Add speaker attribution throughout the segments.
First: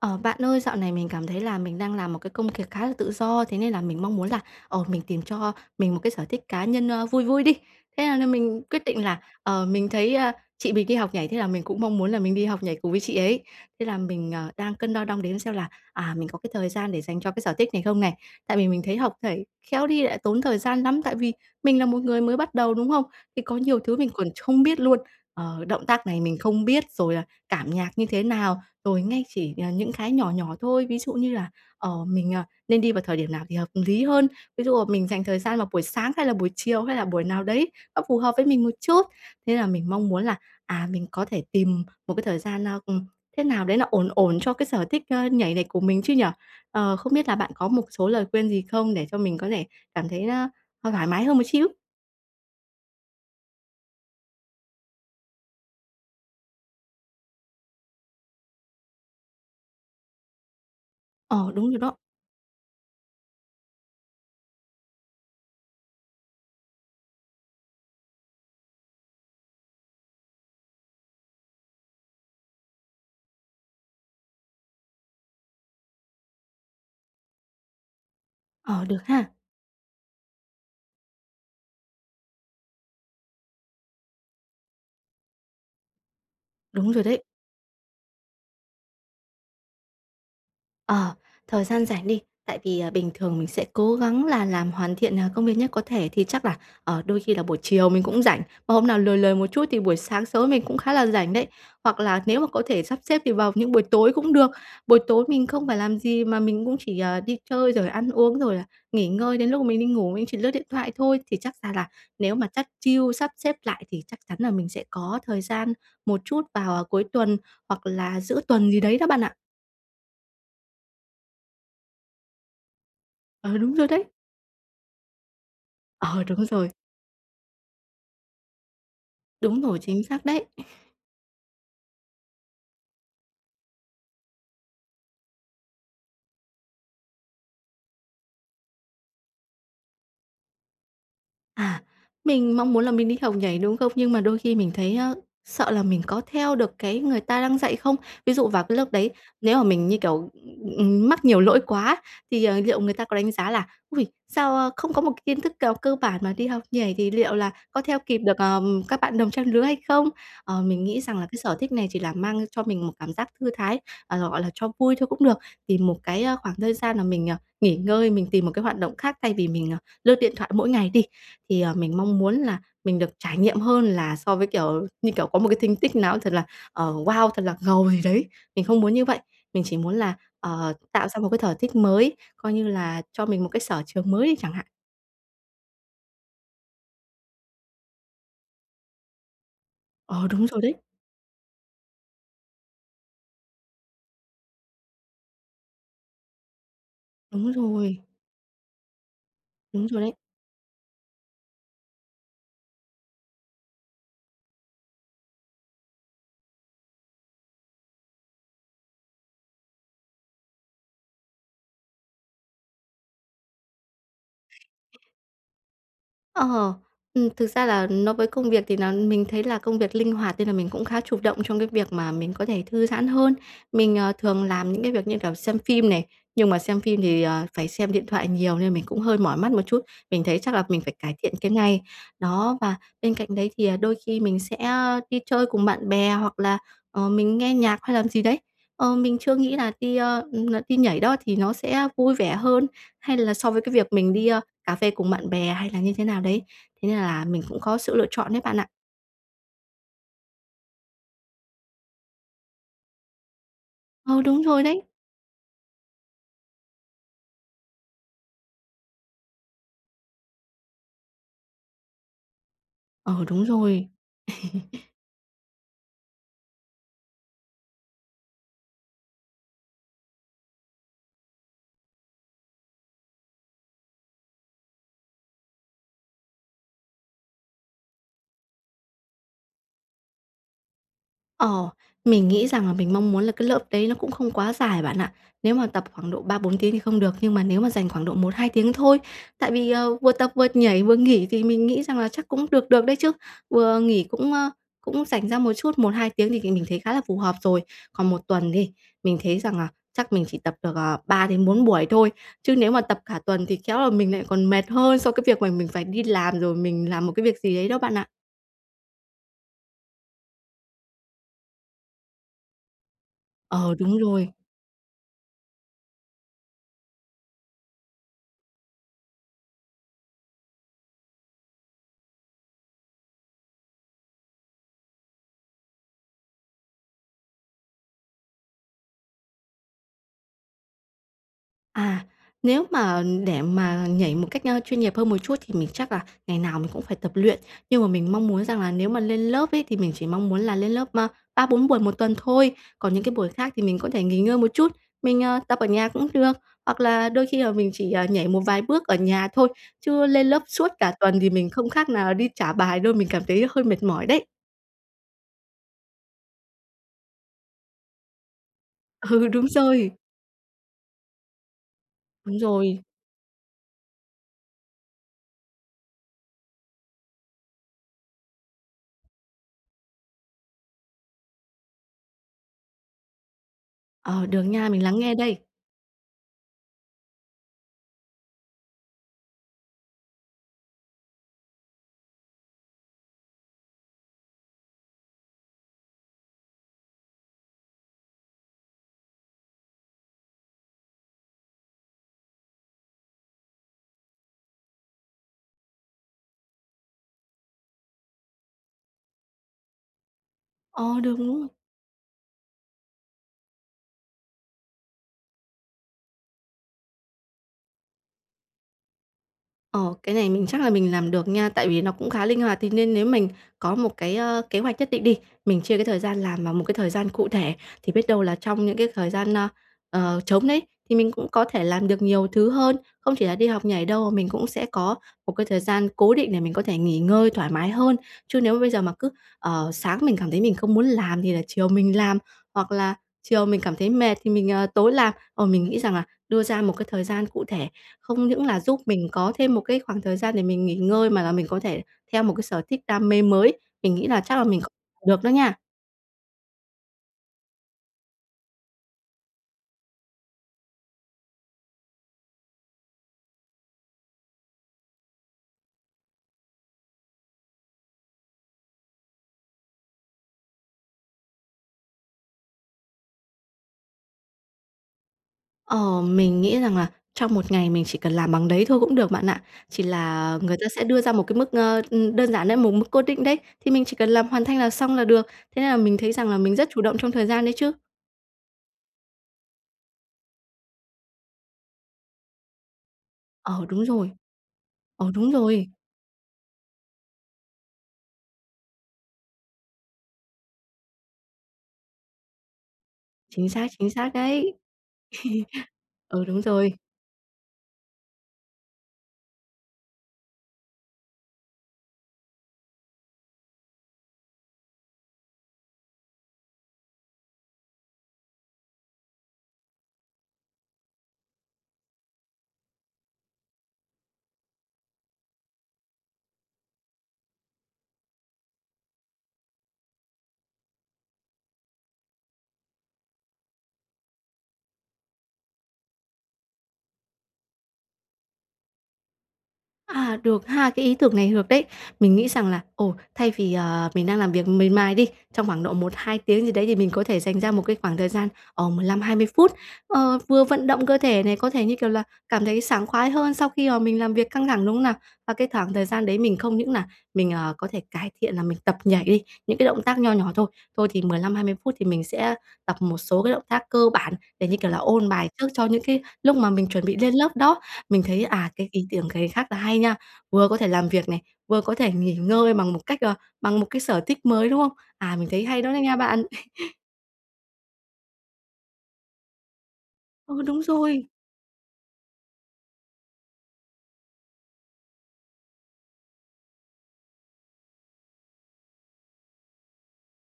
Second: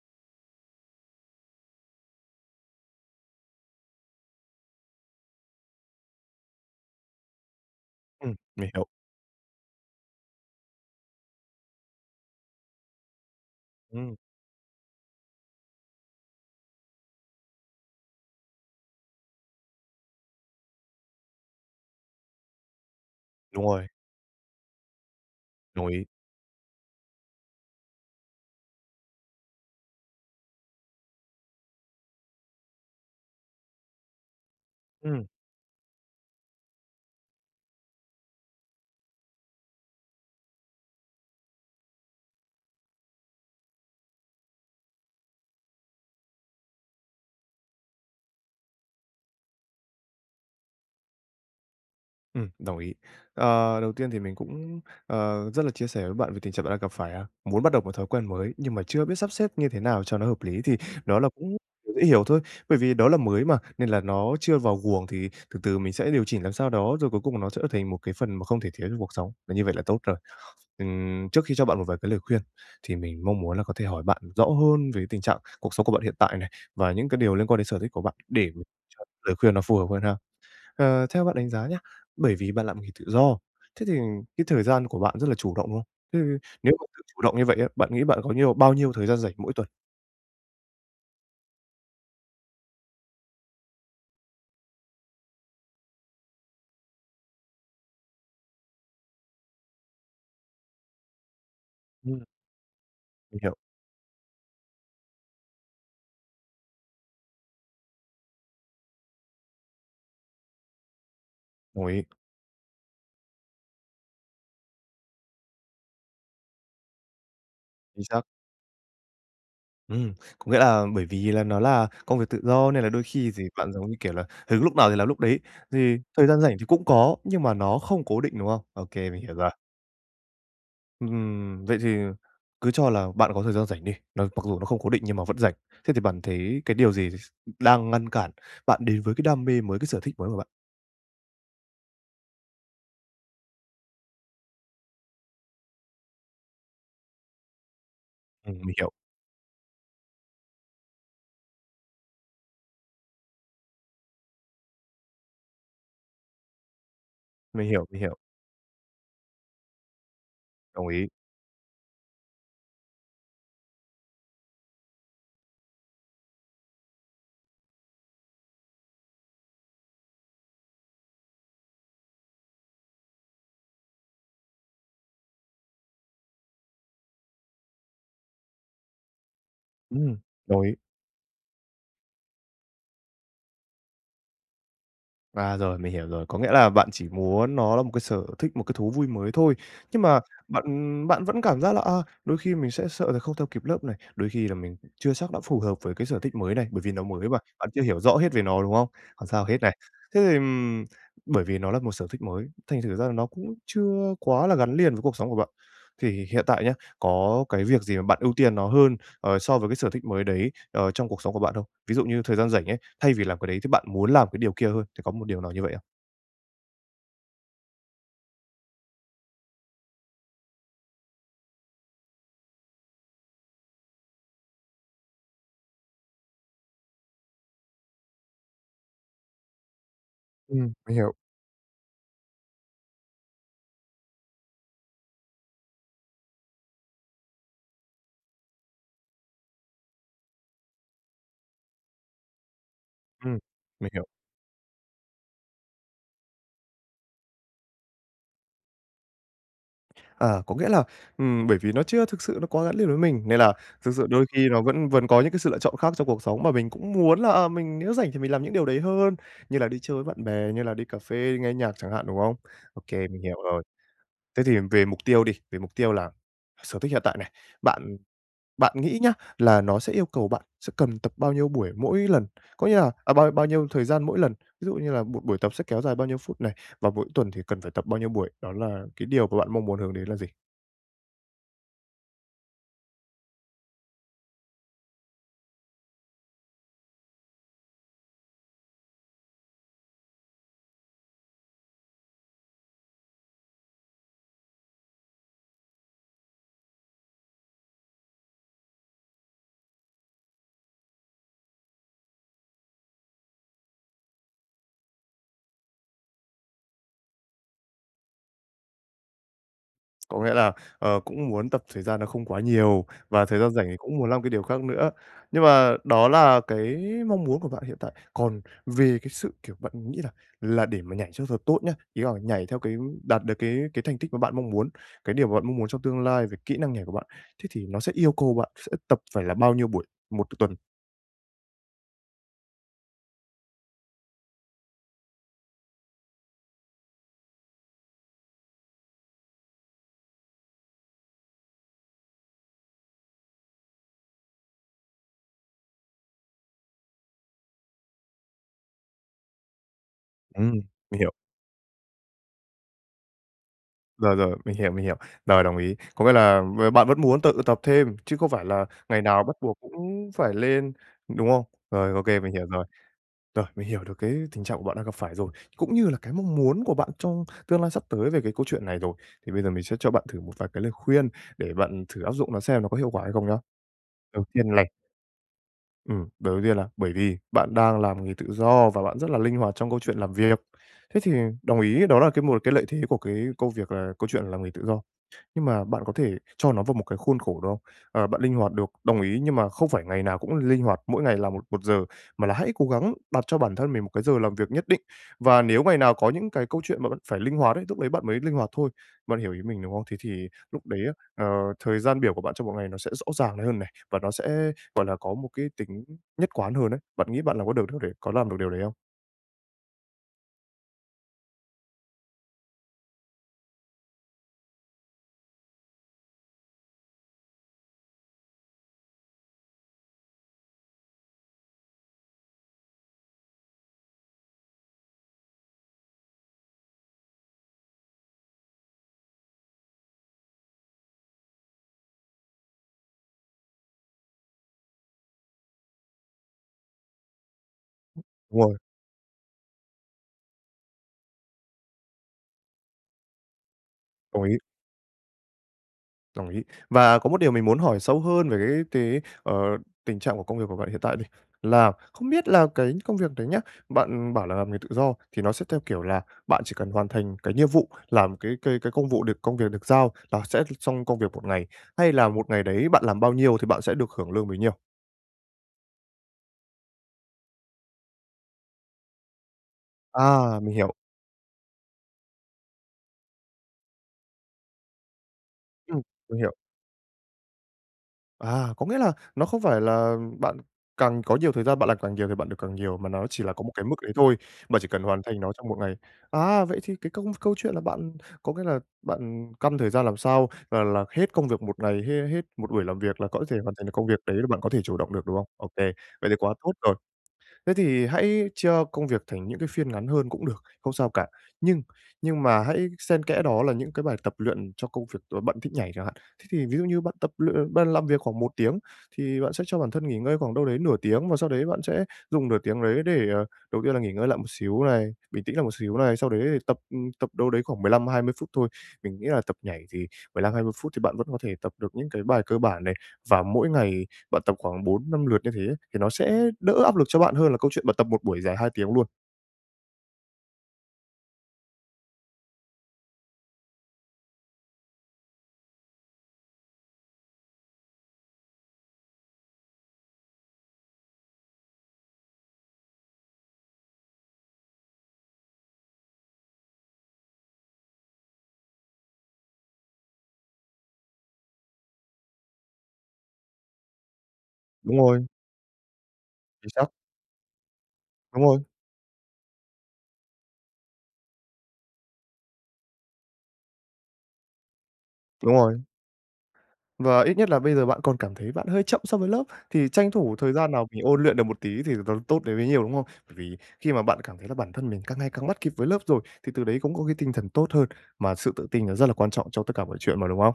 Speaker 1: Ờ, bạn ơi, dạo này mình cảm thấy là mình đang làm một cái công việc khá là tự do, thế nên là mình mong muốn là, ờ, mình tìm cho mình một cái sở thích cá nhân, ơ, vui vui đi. Thế là là
Speaker 2: Ừm,
Speaker 1: mình
Speaker 2: mình
Speaker 1: quyết
Speaker 2: hiểu.
Speaker 1: định là, ờ, mình thấy, à, chị mình đi học nhảy thế là mình cũng mong muốn là mình đi học nhảy cùng với chị ấy. Thế là
Speaker 2: Ừm.
Speaker 1: mình, ờ, đang cân đo đong đếm xem là, à, mình có cái thời gian để dành cho cái sở thích này không này, tại vì mình thấy học nhảy khéo đi lại tốn thời gian lắm. Tại vì mình là một người mới bắt đầu, đúng hông? Thì có
Speaker 2: Đúng
Speaker 1: nhiều
Speaker 2: rồi.
Speaker 1: thứ mình còn ch không biết luôn, ờ,
Speaker 2: Đồng
Speaker 1: động
Speaker 2: ý.
Speaker 1: tác này mình không biết, rồi là cảm nhạc như thế nào. Rồi ngay chỉ, ờ, những cái nhỏ nhỏ thôi, ví dụ như là, ờ, mình, à, nên đi vào thời điểm nào thì hợp lý hơn, ví dụ là mình dành
Speaker 2: Ừm.
Speaker 1: thời gian vào buổi sáng hay là buổi chiều hay là buổi nào đấy nó phù hợp với mình một chút. Thế là mình mong muốn là, à, mình có thể tìm một cái thời gian nao ừm, thế nào đấy nó ổn ổn cho cái sở thích, ơ, nhảy của mình chứ nhỉ. Ờ, không biết là bạn có một số lời khuyên gì không để cho mình có thể cảm thấy, a, thoai thoải mái hơn một xíu.
Speaker 2: Ừm, đồng ý. Ờ, đầu tiên thì mình cũng, ờ, rất là chia sẻ với bạn về tình trạng bạn đang gặp phải á. Muốn bắt đầu một thói quen mới nhưng mà chưa biết sắp xếp như thế nào cho nó hợp lý thì đó là
Speaker 1: Ờ,
Speaker 2: cũng
Speaker 1: đúng rồi đó.
Speaker 2: dễ hiểu thôi. Bởi vì đó là mới mà nên là nó chưa vào guồng, thì từ từ mình sẽ điều chỉnh làm sao đó, rồi cuối cùng nó trở thành một cái phần mà không thể thiếu trong cuộc sống, là như vậy là tốt rồi. Ừm, trước khi cho bạn một vài cái lời khuyên thì mình mong muốn là có thể hỏi bạn rõ hơn về tình trạng cuộc sống của bạn hiện tại này, và những cái điều liên quan đến sở thích của bạn để
Speaker 1: Ờ, được
Speaker 2: cho
Speaker 1: ha.
Speaker 2: lời khuyên nó phù hợp hơn ha. Ờ, theo bạn đánh giá nhá, bởi vì bạn làm nghề tự do, thế thì cái thời gian của bạn rất là chủ động, đúng không? Thế thì nếu mà
Speaker 1: Đúng
Speaker 2: tự
Speaker 1: rồi đấy.
Speaker 2: chủ động như vậy á, bạn nghĩ bạn có nhiều bao nhiêu thời gian rảnh mỗi tuần?
Speaker 1: Ờ, thời gian rảnh đi, tại vì, à, bình thường mình sẽ cố gắng là làm hoàn thiện, à, công việc nhất có thể thì chắc là, ờ, đôi khi là buổi chiều mình cũng rảnh. Và hôm nào lười lười một chút thì buổi sáng sớm mình cũng khá là rảnh đấy hoặc là
Speaker 2: Ừm.
Speaker 1: nếu mà có thể sắp xếp thì
Speaker 2: Mình
Speaker 1: vào
Speaker 2: hiểu.
Speaker 1: những buổi tối cũng được. Buổi tối mình không phải làm gì mà mình cũng chỉ, à, đi chơi rồi ăn uống, rồi là nghỉ ngơi đến lúc mà mình đi ngủ, mình chỉ lướt điện thoại thôi. Thì chắc ra
Speaker 2: Đồng
Speaker 1: là
Speaker 2: ý.
Speaker 1: nếu mà chắt chiu, sắp xếp lại thì chắc chắn là mình sẽ có thời gian một chút vào, à, cuối tuần hoặc
Speaker 2: Chính
Speaker 1: là
Speaker 2: xác.
Speaker 1: giữa tuần gì đấy đó, bạn ạ.
Speaker 2: Ừm, có nghĩa là bởi vì là nó là công việc tự do nên là đôi khi gì
Speaker 1: Ờ,
Speaker 2: bạn
Speaker 1: đúng rồi
Speaker 2: giống như
Speaker 1: đấy!
Speaker 2: kiểu là hứng lúc nào thì làm lúc đấy, thì
Speaker 1: Ờ,
Speaker 2: thời gian
Speaker 1: đúng
Speaker 2: rảnh thì
Speaker 1: rồi!
Speaker 2: cũng có nhưng mà nó không cố định, đúng không? Ô kê, mình hiểu rồi.
Speaker 1: Đúng rồi! Chính xác đấy.
Speaker 2: Ừm, vậy thì cứ cho là bạn có thời gian rảnh đi, nó mặc dù nó không cố định nhưng mà vẫn rảnh. Thế thì bạn thấy cái điều gì s đang ngăn cản bạn đến với cái đam mê mới, cái sở thích mới của bạn?
Speaker 1: À, mình mong muốn là mình đi học nhảy, đúng không? Nhưng mà đôi khi mình thấy, a, sợ là mình có theo được cái người ta đang dạy không. Ví dụ
Speaker 2: Ừm,
Speaker 1: vào
Speaker 2: mình
Speaker 1: cái
Speaker 2: hiểu.
Speaker 1: lớp đấy, nếu mà mình như, kiểu, ừm, mắc nhiều lỗi quá thì, ờ, liệu người ta có đánh giá là "Ôi! Sao, a, không có một cái kiến thức nào cơ bản mà đi học nhảy thì liệu là
Speaker 2: Mình
Speaker 1: có
Speaker 2: hiểu,
Speaker 1: theo
Speaker 2: mình hiểu.
Speaker 1: kịp được, ờ, các bạn đồng trang lứa hay không?". Ờ, mình
Speaker 2: Đồng
Speaker 1: nghĩ
Speaker 2: ý.
Speaker 1: rằng là cái sở thích này chỉ là mang cho mình một cảm giác thư thái, ờ, gọi là, cho vui thôi cũng được, tìm một cái, a, khoảng thời gian mà mình, à, nghỉ ngơi, mình tìm một cái hoạt động khác thay vì mình, à, lướt điện thoại mỗi ngày đi. Thì, à, mình mong muốn là mình được trải nghiệm hơn là so với kiểu như kiểu có một cái thành tích nào ấy, thật là, ờ, wow, thật là ngầu gì đấy. Mình không muốn như vậy, mình chỉ muốn là,
Speaker 2: Ừm, đồng
Speaker 1: ờ,
Speaker 2: ý.
Speaker 1: tạo ra một cái thở thích mới, coi như là cho mình một cái sở trường mới đi chẳng hạn.
Speaker 2: À, rồi, mình hiểu rồi. Có nghĩa là bạn chỉ muốn nó là một cái sở thích, một cái thú vui mới thôi. Nhưng mà
Speaker 1: Ờ, đúng rồi
Speaker 2: bạn
Speaker 1: đấy.
Speaker 2: bạn vẫn cảm giác là, à, đôi khi mình sẽ sợ là không theo kịp lớp này, đôi khi là mình chưa chắc đã phù hợp với cái sở thích mới này, bởi vì nó mới mà,
Speaker 1: Đúng
Speaker 2: bạn chưa hiểu
Speaker 1: rồi.
Speaker 2: rõ hết về nó, đúng không? Không sao hết này.
Speaker 1: Đúng rồi đấy.
Speaker 2: Thế thì, ừm, bởi vì nó là một sở thích mới, thành thử ra là nó cũng chưa quá là gắn liền với cuộc sống của bạn. Thì hiện tại nhá, có cái việc gì mà bạn ưu tiên nó hơn, ờ, so với cái sở thích mới đấy, ờ, trong cuộc sống của bạn không? Ví dụ như thời gian rảnh ấy, thay vì làm cái đấy thì bạn muốn làm cái điều kia hơn, thì có một điều nào như vậy không?
Speaker 1: Ờ. Ừm, thực ra là nó với công việc thì nà mình thấy là công việc linh hoạt nên là mình cũng khá chủ động trong cái việc mà mình có thể thư giãn hơn. Mình, ờ, thường làm những cái việc như, kiểu, xem phim này, nhưng mà xem phim thì, ờ, phải xem điện thoại nhiều nên mình cũng hơi mỏi mắt một chút. Mình thấy chắc là
Speaker 2: Ừm,
Speaker 1: mình phải
Speaker 2: mình hiểu.
Speaker 1: cải thiện cái ngày. Đó, và bên cạnh đấy thì, à, đôi khi mình sẽ đi chơi cùng bạn bè hoặc là, ờ, mình nghe nhạc hay làm gì đấy. Ờ, mình chưa nghĩ là đi, ơ, n đi nhảy đó thì nó sẽ vui vẻ hơn hay là
Speaker 2: Ừm,
Speaker 1: so với cái
Speaker 2: mình
Speaker 1: việc
Speaker 2: hiểu.
Speaker 1: mình đi, a, cà phê cùng bạn bè hay là như thế nào đấy. Thế nên là mình cũng có sự lựa chọn đấy bạn ạ.
Speaker 2: Ờ, có nghĩa là, ừm, bởi vì nó chưa thực sự nó quá gắn liền với mình, nên là thực sự
Speaker 1: Ờ,
Speaker 2: đôi
Speaker 1: đúng
Speaker 2: khi
Speaker 1: rồi
Speaker 2: nó
Speaker 1: đấy.
Speaker 2: vẫn vẫn có những cái sự lựa chọn khác trong cuộc sống mà mình cũng muốn là, ờ, mình nếu rảnh thì mình làm những điều đấy hơn, như là đi chơi với bạn bè, như là đi cà phê, nghe nhạc chẳng hạn, đúng không? Ô kê, mình
Speaker 1: Ờ,
Speaker 2: hiểu
Speaker 1: đúng
Speaker 2: rồi.
Speaker 1: rồi.
Speaker 2: Thế thì về mục tiêu đi, về mục tiêu là sở thích hiện tại này, bạn bạn nghĩ nhá, là nó sẽ yêu cầu bạn sẽ cần tập bao nhiêu buổi mỗi lần, có nghĩa là ờ, bao bao nhiêu thời gian mỗi lần? Ví dụ như là một buổi tập sẽ kéo dài bao nhiêu phút này, và mỗi tuần thì cần phải tập bao nhiêu buổi? Đó là cái điều mà bạn mong muốn hướng đến là gì?
Speaker 1: Ờ, mình nghĩ rằng là mình mong muốn là cái lớp đấy nó cũng không quá dài, bạn ạ. Nếu mà tập khoảng độ 3-4 tiếng thì không được nhưng mà nếu mà dành khoảng độ 1-2 tiếng thôi, tại vì, ờ, vừa tập vừa nhảy vừa nghỉ thì mình nghĩ rằng là chắc cũng được được đấy chứ. Vừa nghỉ cũng, ơ, cũng rảnh ra một chút, 1-2 tiếng thì mình mình thấy khá là phù hợp rồi. Còn 1 tuần đi, mình thấy rằng là chắc mình chỉ tập được, à, 3 đến 4 buổi thôi, chứ nếu mà tập cả tuần thì khéo là mình lại còn mệt hơn so cái việc mà mình phải đi làm rồi mình làm một cái việc gì ấy đó, bạn ạ.
Speaker 2: Có nghĩa là, ờ, cũng muốn tập thời gian nó không quá nhiều và thời gian rảnh
Speaker 1: Ờ,
Speaker 2: thì
Speaker 1: đúng
Speaker 2: cũng muốn làm cái
Speaker 1: rồi.
Speaker 2: điều khác nữa. Nhưng mà đó là cái mong muốn của bạn hiện tại. Còn về cái sự kiểu bạn nghĩ là là để mà nhảy cho thật tốt nhá, ý là nhảy theo cái đạt được cái cái thành tích mà bạn mong muốn, cái điều mà bạn mong muốn trong tương lai về kỹ năng nhảy của bạn, thế thì nó sẽ yêu cầu bạn sẽ tập phải là bao nhiêu buổi 1 tuần?
Speaker 1: À, nếu mà, để mà nhảy một cách, ơ, chuyên nghiệp hơn một chút thì mình chắc là ngày nào mình cũng phải tập luyện. Nhưng mà mình mong muốn rằng là nếu mà lên lớp ấy, thì mình chỉ mong muốn là lên lớp, ơ, 3-4 buổi một tuần thôi, còn những cái buổi khác thì mình có thể nghỉ ngơi một chút, mình, ờ, tập ở nhà cũng được. Hoặc là đôi khi là mình chỉ, à, nhảy một vài bước ở nhà thôi, chứ lên lớp
Speaker 2: Ừm,
Speaker 1: suốt cả
Speaker 2: mình hiểu.
Speaker 1: tuần thì mình không khác nào là đi trả bài đâu, mình cảm thấy hơi mệt mỏi
Speaker 2: Rồi,
Speaker 1: đấy.
Speaker 2: rồi, mình hiểu, mình hiểu. Rồi, đồng ý. Có nghĩa là b bạn vẫn muốn tự tập thêm chứ không phải là ngày nào
Speaker 1: Ừ,
Speaker 2: bắt
Speaker 1: đúng
Speaker 2: buộc
Speaker 1: rồi.
Speaker 2: cũng phải lên, đúng không? Rồi, ô kê, mình
Speaker 1: Đúng
Speaker 2: hiểu rồi.
Speaker 1: rồi.
Speaker 2: Rồi, mình hiểu được cái tình trạng của bạn đang gặp phải rồi, cũng như là cái mong muốn của bạn trong tương lai sắp tới về cái câu chuyện này rồi, thì bây giờ mình sẽ cho bạn thử một vài cái lời khuyên để bạn thử áp dụng nó xem nó có hiệu quả hay không nhá. Đầu
Speaker 1: Ờ, được
Speaker 2: tiên
Speaker 1: nha,
Speaker 2: này
Speaker 1: mình lắng nghe đây.
Speaker 2: Ừm, đầu đầu tiên là bởi vì bạn đang làm nghề tự do và bạn rất là linh hoạt trong câu chuyện làm việc. Thế thì đồng ý đó là cái một cái lợi thế của cái công việc là câu chuyện làm nghề tự do, nhưng mà bạn có thể cho nó vào một cái khuôn khổ được không? Ờ, bạn linh hoạt được, đồng ý, nhưng mà không phải ngày nào cũng l linh hoạt, mỗi ngày làm một một giờ, mà là hãy cố gắng đặt cho bản thân mình một cái giờ làm việc nhất định, và nếu ngày nào có những cái câu chuyện mà bạn phải linh hoạt ấy, lúc ấy bạn mới linh hoạt thôi. Bạn hiểu ý mình, đúng không? Thế thì lúc đấy á,
Speaker 1: Ờ, được, đúng rồi.
Speaker 2: ờ, thời gian biểu của bạn trong một ngày nó sẽ rõ ràng này hơn này và nó sẽ, gọi là, có một cái tính nhất quán hơn ấy. Bạn nghĩ bạn làm có được điều đấy có làm được điều đấy không?
Speaker 1: Ồ, cái này mình chắc là mình làm được nha, tại vì nó cũng khá linh hoạt. Thế nên nếu mình có một cái, ơ, kế hoạch nhất định đi, mình chia cái thời gian làm vào một cái thời gian cụ thể, thì biết đâu là trong những cái thời gian, ơ, ờ, trống đấy thì mình cũng có thể làm được nhiều thứ hơn. Không chỉ là đi học nhảy đâu, mà mình cũng sẽ có một cái thời gian cố định để mình có thể nghỉ ngơi thoải mái hơn. Chứ nếu mà bây giờ mà cứ, ờ, sáng mình cảm thấy mình không muốn làm thì là chiều mình làm, hoặc là chiều mình cảm thấy mệt thì mình, ờ, tối làm. Ờ, mình nghĩ rằng là đưa ra một cái thời gian cụ thể, không
Speaker 2: Đúng
Speaker 1: những
Speaker 2: rồi.
Speaker 1: là giúp mình có thêm một cái khoảng thời gian để mình nghỉ ngơi mà là mình có thể theo một cái sở thích đam mê mới. Mình nghĩ là
Speaker 2: Đồng
Speaker 1: chắc
Speaker 2: ý.
Speaker 1: là mình c được đó nha.
Speaker 2: Đồng ý. Và có một điều mình muốn hỏi sâu hơn về cái cái, ờ, tình trạng của công việc của bạn hiện tại đi. Là không biết là cái công việc đấy nhá, bạn bảo là làm nghề tự do thì nó sẽ theo kiểu là bạn chỉ cần hoàn thành cái nhiệm vụ, làm cái cái cái công vụ được công việc được giao là sẽ l xong công việc một ngày, hay là một ngày đấy bạn làm bao nhiêu thì bạn sẽ được hưởng lương bấy nhiêu?
Speaker 1: Ồ, mình nghĩ rằng là trong một ngày mình chỉ cần làm bằng đấy thôi cũng được, bạn ạ. Chỉ là
Speaker 2: À, mình
Speaker 1: người ta
Speaker 2: hiểu.
Speaker 1: sẽ đưa ra một cái mức, ờ, ừm, đơn giản đấy, một mức cố định đấy, thì mình chỉ cần làm hoàn thành là xong là được thế nên là
Speaker 2: Ừm,
Speaker 1: mình thấy
Speaker 2: mình
Speaker 1: rằng
Speaker 2: hiểu.
Speaker 1: là mình rất chủ động trong thời gian đấy chứ.
Speaker 2: À, có nghĩa là nó không phải là bạn càng có nhiều thời gian, bạn làm càng nhiều thì bạn được càng nhiều, mà nó chỉ là có một cái
Speaker 1: Ờ,
Speaker 2: mức
Speaker 1: đúng
Speaker 2: đấy
Speaker 1: rồi.
Speaker 2: thôi, mà chỉ cần hoàn
Speaker 1: Ờ,
Speaker 2: thành
Speaker 1: đúng
Speaker 2: nó trong một
Speaker 1: rồi!
Speaker 2: ngày. À, vậy thì cái công câu chuyện là bạn có nghĩa là bạn căn thời gian làm sao là làm hết công việc một ngày, hê hết một buổi làm việc là có thể
Speaker 1: Chính
Speaker 2: hoàn
Speaker 1: xác,
Speaker 2: thành được công
Speaker 1: chính
Speaker 2: việc
Speaker 1: xác
Speaker 2: đấy là bạn có
Speaker 1: đấy!
Speaker 2: thể chủ động được, đúng không? Ô kê. Vậy thì
Speaker 1: Ừ,
Speaker 2: quá
Speaker 1: đúng
Speaker 2: tốt
Speaker 1: rồi.
Speaker 2: rồi. Thế thì hãy chia công việc thành những cái phiên ngắn hơn cũng được, không sao cả. Nhưng nhưng mà hãy xen kẽ đó là những cái bài tập luyện cho công việc ờ, bạn thích nhảy chẳng hạn. Thế thì ví dụ như bạn tập luyện bạn làm việc khoảng 1 tiếng thì bạn sẽ cho bản thân nghỉ ngơi khoảng đâu đấy nửa tiếng, và sau đấy bạn sẽ dùng nửa tiếng đấy để, ờ, đầu tiên là nghỉ ngơi lại một xíu này, bình tĩnh lại một xíu này, sau đấy thì tập tập đâu đấy khoảng 15-20 phút thôi. Mình nghĩ là tập nhảy thì 15-20 phút thì bạn vẫn có thể tập được những cái bài cơ bản này, và mỗi ngày bạn tập khoảng 4-5 lượt như thế thì nó sẽ đỡ áp lực cho bạn hơn là câu chuyện bạn tập một buổi dài 2 tiếng luôn.
Speaker 1: À, được ha, cái ý tưởng này được đấy. Mình nghĩ rằng là, ồ, thay vì, ờ, mình đang làm việc miệt mài đi, trong khoảng độ 1-2 tiếng gì đấy, thì mình có thể dành ra một cái khoảng thời gian, ờ, 15-20 phút, ờ, vừa vận động cơ thể này, có thể, như kiểu là, cảm thấy sảng khoái hơn sau khi, ờ, mình làm việc căng thẳng, đúng không nào? Và cái thoảng thời gian đấy mình không những nà mình, ờ, có thể cải thiện nà mình tập nhảy đi, những cái động tác nho nhỏ thôi. Thôi thì 15-20 phút thì mình sẽ tập một số cái động tác cơ bản để, như kiểu
Speaker 2: Đúng
Speaker 1: là,
Speaker 2: rồi.
Speaker 1: ôn bài trước cho những cái lúc mà
Speaker 2: Chính
Speaker 1: mình
Speaker 2: xác.
Speaker 1: chuẩn bị lên lớp đó. Mình
Speaker 2: Đúng
Speaker 1: thấy,
Speaker 2: rồi.
Speaker 1: à, cái ý tưởng cày khác là hay nha. Vừa có thể làm việc này, vừa có thể nghỉ ngơi bằng một cách ờ, bằng một cái sở thích mới, đúng không? À, mình
Speaker 2: Đúng
Speaker 1: thấy hay
Speaker 2: rồi.
Speaker 1: đó đó nha bạn.
Speaker 2: Và ít nhất là bây giờ bạn còn cảm thấy bạn hơi chậm so với lớp, thì tranh thủ thời
Speaker 1: Ừ,
Speaker 2: gian
Speaker 1: đúng
Speaker 2: nào mình ôn
Speaker 1: rồi.
Speaker 2: luyện được một tí thì nó tốt đến bấy nhiêu, đúng không? Bởi vì khi mà bạn cảm thấy là bản thân mình càng ngày càng bắt kịp với lớp rồi, thì từ đấy cũng có cái tinh thần tốt hơn, mà sự tự tin nó rất là quan trọng cho tất cả mọi chuyện mà, đúng không?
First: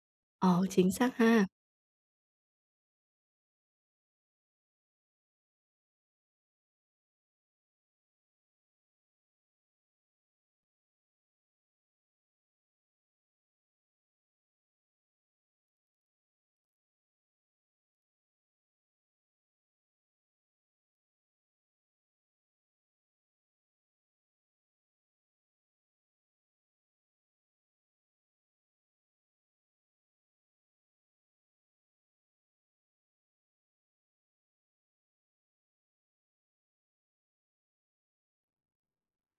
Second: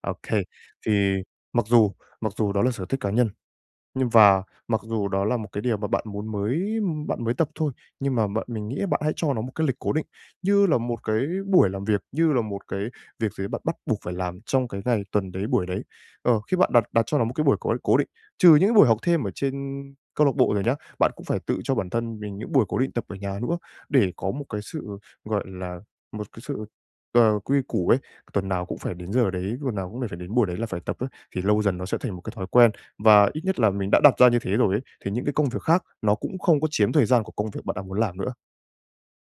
Speaker 2: Okay,
Speaker 1: Ờ, chính
Speaker 2: thì
Speaker 1: xác ha.
Speaker 2: mặc dù mặc dù đó là sở thích cá nhân nhưng và mặc dù đó là một cái điều mà bạn muốn mới bạn mới tập thôi, nhưng mà bạn mình nghĩ là bạn hãy cho nó một cái lịch cố định như là một cái buổi làm việc, như là một cái việc gì ấy bạn bắt buộc phải làm trong cái ngày, tuần đấy, buổi đấy. Ờ, khi bạn đặt đặt cho nó một cái buổi cố cố định, trừ những buổi học thêm ở trên câu lạc bộ rồi nhá, bạn cũng phải tự cho bản thân mình những buổi cố định tập ở nhà nữa để có một cái sự, gọi là, một cái sự, ờ, quy củ ấy. Tuần nào cũng phải đến giờ đấy, tuần nào cũng phải đến buổi đấy là phải tập ấy thì lâu dần nó sẽ thành một cái thói quen, và ít nhất là mình đã đặt ra như thế rồi ấy, thì những cái công việc khác nó cũng không có chiếm thời gian của công việc bạn đang muốn làm nữa.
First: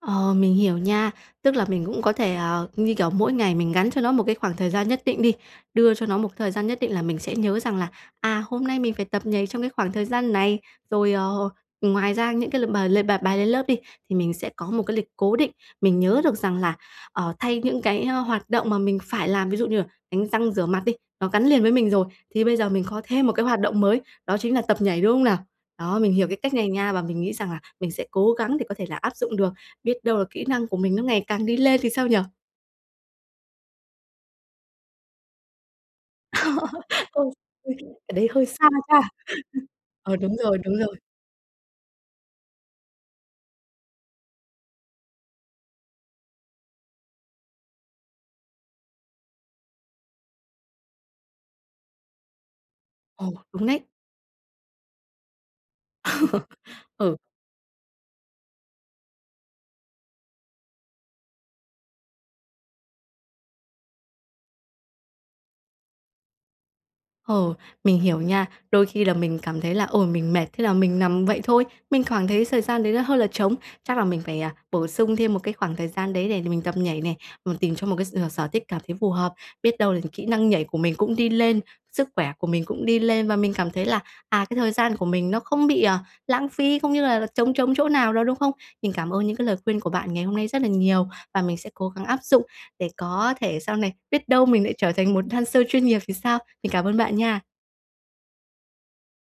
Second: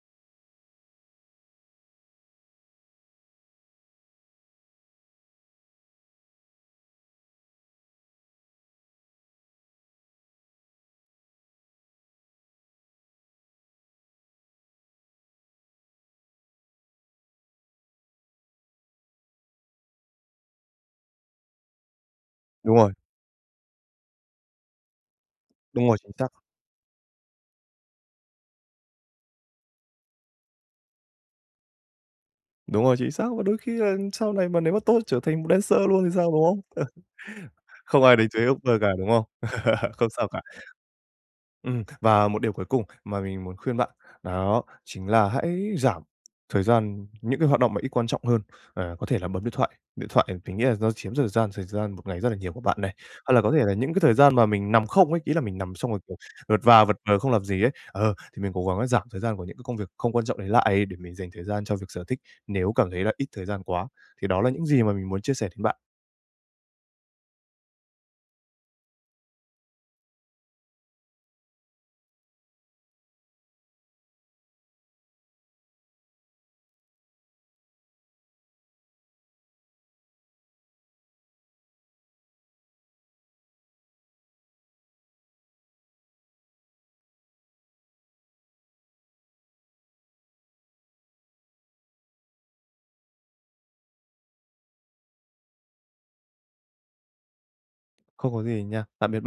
Speaker 1: Ờ, mình hiểu nha. Tức là mình cũng có thể, ờ, như, kiểu, mỗi ngày mình gắn cho nó một cái khoảng thời gian nhất định đi. Đưa cho nó một thời gian nhất định là mình sẽ nhớ rằng là, à, hôm nay mình phải tập nhảy trong cái khoảng thời gian này. Rồi, ờ, ngoài ra những cái l mà l bài bài lên lớp đi, thì mình sẽ có một cái lịch cố định, mình nhớ được rằng là, ờ, thay những cái, ơ, hoạt động mà mình phải làm. Ví dụ như là đánh răng rửa mặt đi, nó gắn liền với mình rồi, thì bây giờ
Speaker 2: Đúng
Speaker 1: mình
Speaker 2: rồi.
Speaker 1: có thêm một cái hoạt động mới, đó chính là tập nhảy, đúng không nào?
Speaker 2: Đúng rồi,
Speaker 1: Đó,
Speaker 2: chính
Speaker 1: mình hiểu
Speaker 2: xác.
Speaker 1: cái cách này nha, và mình nghĩ rằng là mình sẽ cố gắng để có thể là áp dụng được. Biết đâu là kỹ năng của mình nó ngày càng đi lên thì sao nhỉ?
Speaker 2: Đúng rồi, chính xác luôn. Đôi khi là sau này mà nếu mà tốt, trở thành một dancer luôn thì sao, đúng không?
Speaker 1: [unintelligible]
Speaker 2: Không
Speaker 1: Cái
Speaker 2: ai
Speaker 1: đấy
Speaker 2: đánh
Speaker 1: hơi
Speaker 2: thuế cuộc
Speaker 1: xa
Speaker 2: đời cả, đúng
Speaker 1: cha.
Speaker 2: không? Không
Speaker 1: Ờ,
Speaker 2: sao
Speaker 1: đúng
Speaker 2: cả.
Speaker 1: rồi, đúng rồi.
Speaker 2: Ừm, và một điều cuối cùng mà mình muốn khuyên bạn là đó chính là hãy giảm thời gian những cái hoạt động mà ít quan trọng hơn, à, có thể là bấm điện thoại, điện thoại thì mình nghĩ là do chiếm thời gian thời gian một ngày rất là nhiều của bạn này.
Speaker 1: Ồ,
Speaker 2: Hoặc là có thể
Speaker 1: đúng
Speaker 2: là
Speaker 1: đấy.
Speaker 2: những cái thời gian mà mình nằm không ấy, ý là mình nằm xong rồi, kiểu, vật và vật
Speaker 1: Ừ.
Speaker 2: vờ, không làm gì ấy. Ờ, thì mình cố gắng là giảm thời gian của những cái công việc không quan trọng đấy lại, để mình dành thời gian cho việc sở thích, nếu cảm thấy là ít thời gian quá. Thì đó là những gì mà mình muốn chia sẻ đến bạn.
Speaker 1: Ồ, mình hiểu nha. Đôi khi là mình cảm thấy là "Ôi, mình mệt" thế là mình nằm vậy thôi, mình khoảng thấy thời gian đấy nó hơi là trống, chắc là mình phải, à, bổ sung thêm một cái khoảng thời gian đấy để đ mình tập nhảy này, ừm, tìm cho một cái s ừ, sở thích cảm thấy phù hợp. Biết đâu là kỹ năng nhảy của mình cũng đi lên, sức khỏe của mình cũng đi lên và mình cảm thấy là, à, cái thời gian của mình nó không bị, ờ, lãng phí, cũng như là là trống trống chỗ nào đâu, đúng không? Mình cảm ơn những cái lời khuyên của bạn ngày hôm nay rất là nhiều và mình sẽ cố gắng áp dụng để có thể sau này biết đâu mình lại trở thành một dancer chuyên nghiệp thì sao? Mình cảm ơn bạn nha!
Speaker 2: Không có gì nha, tạm biệt b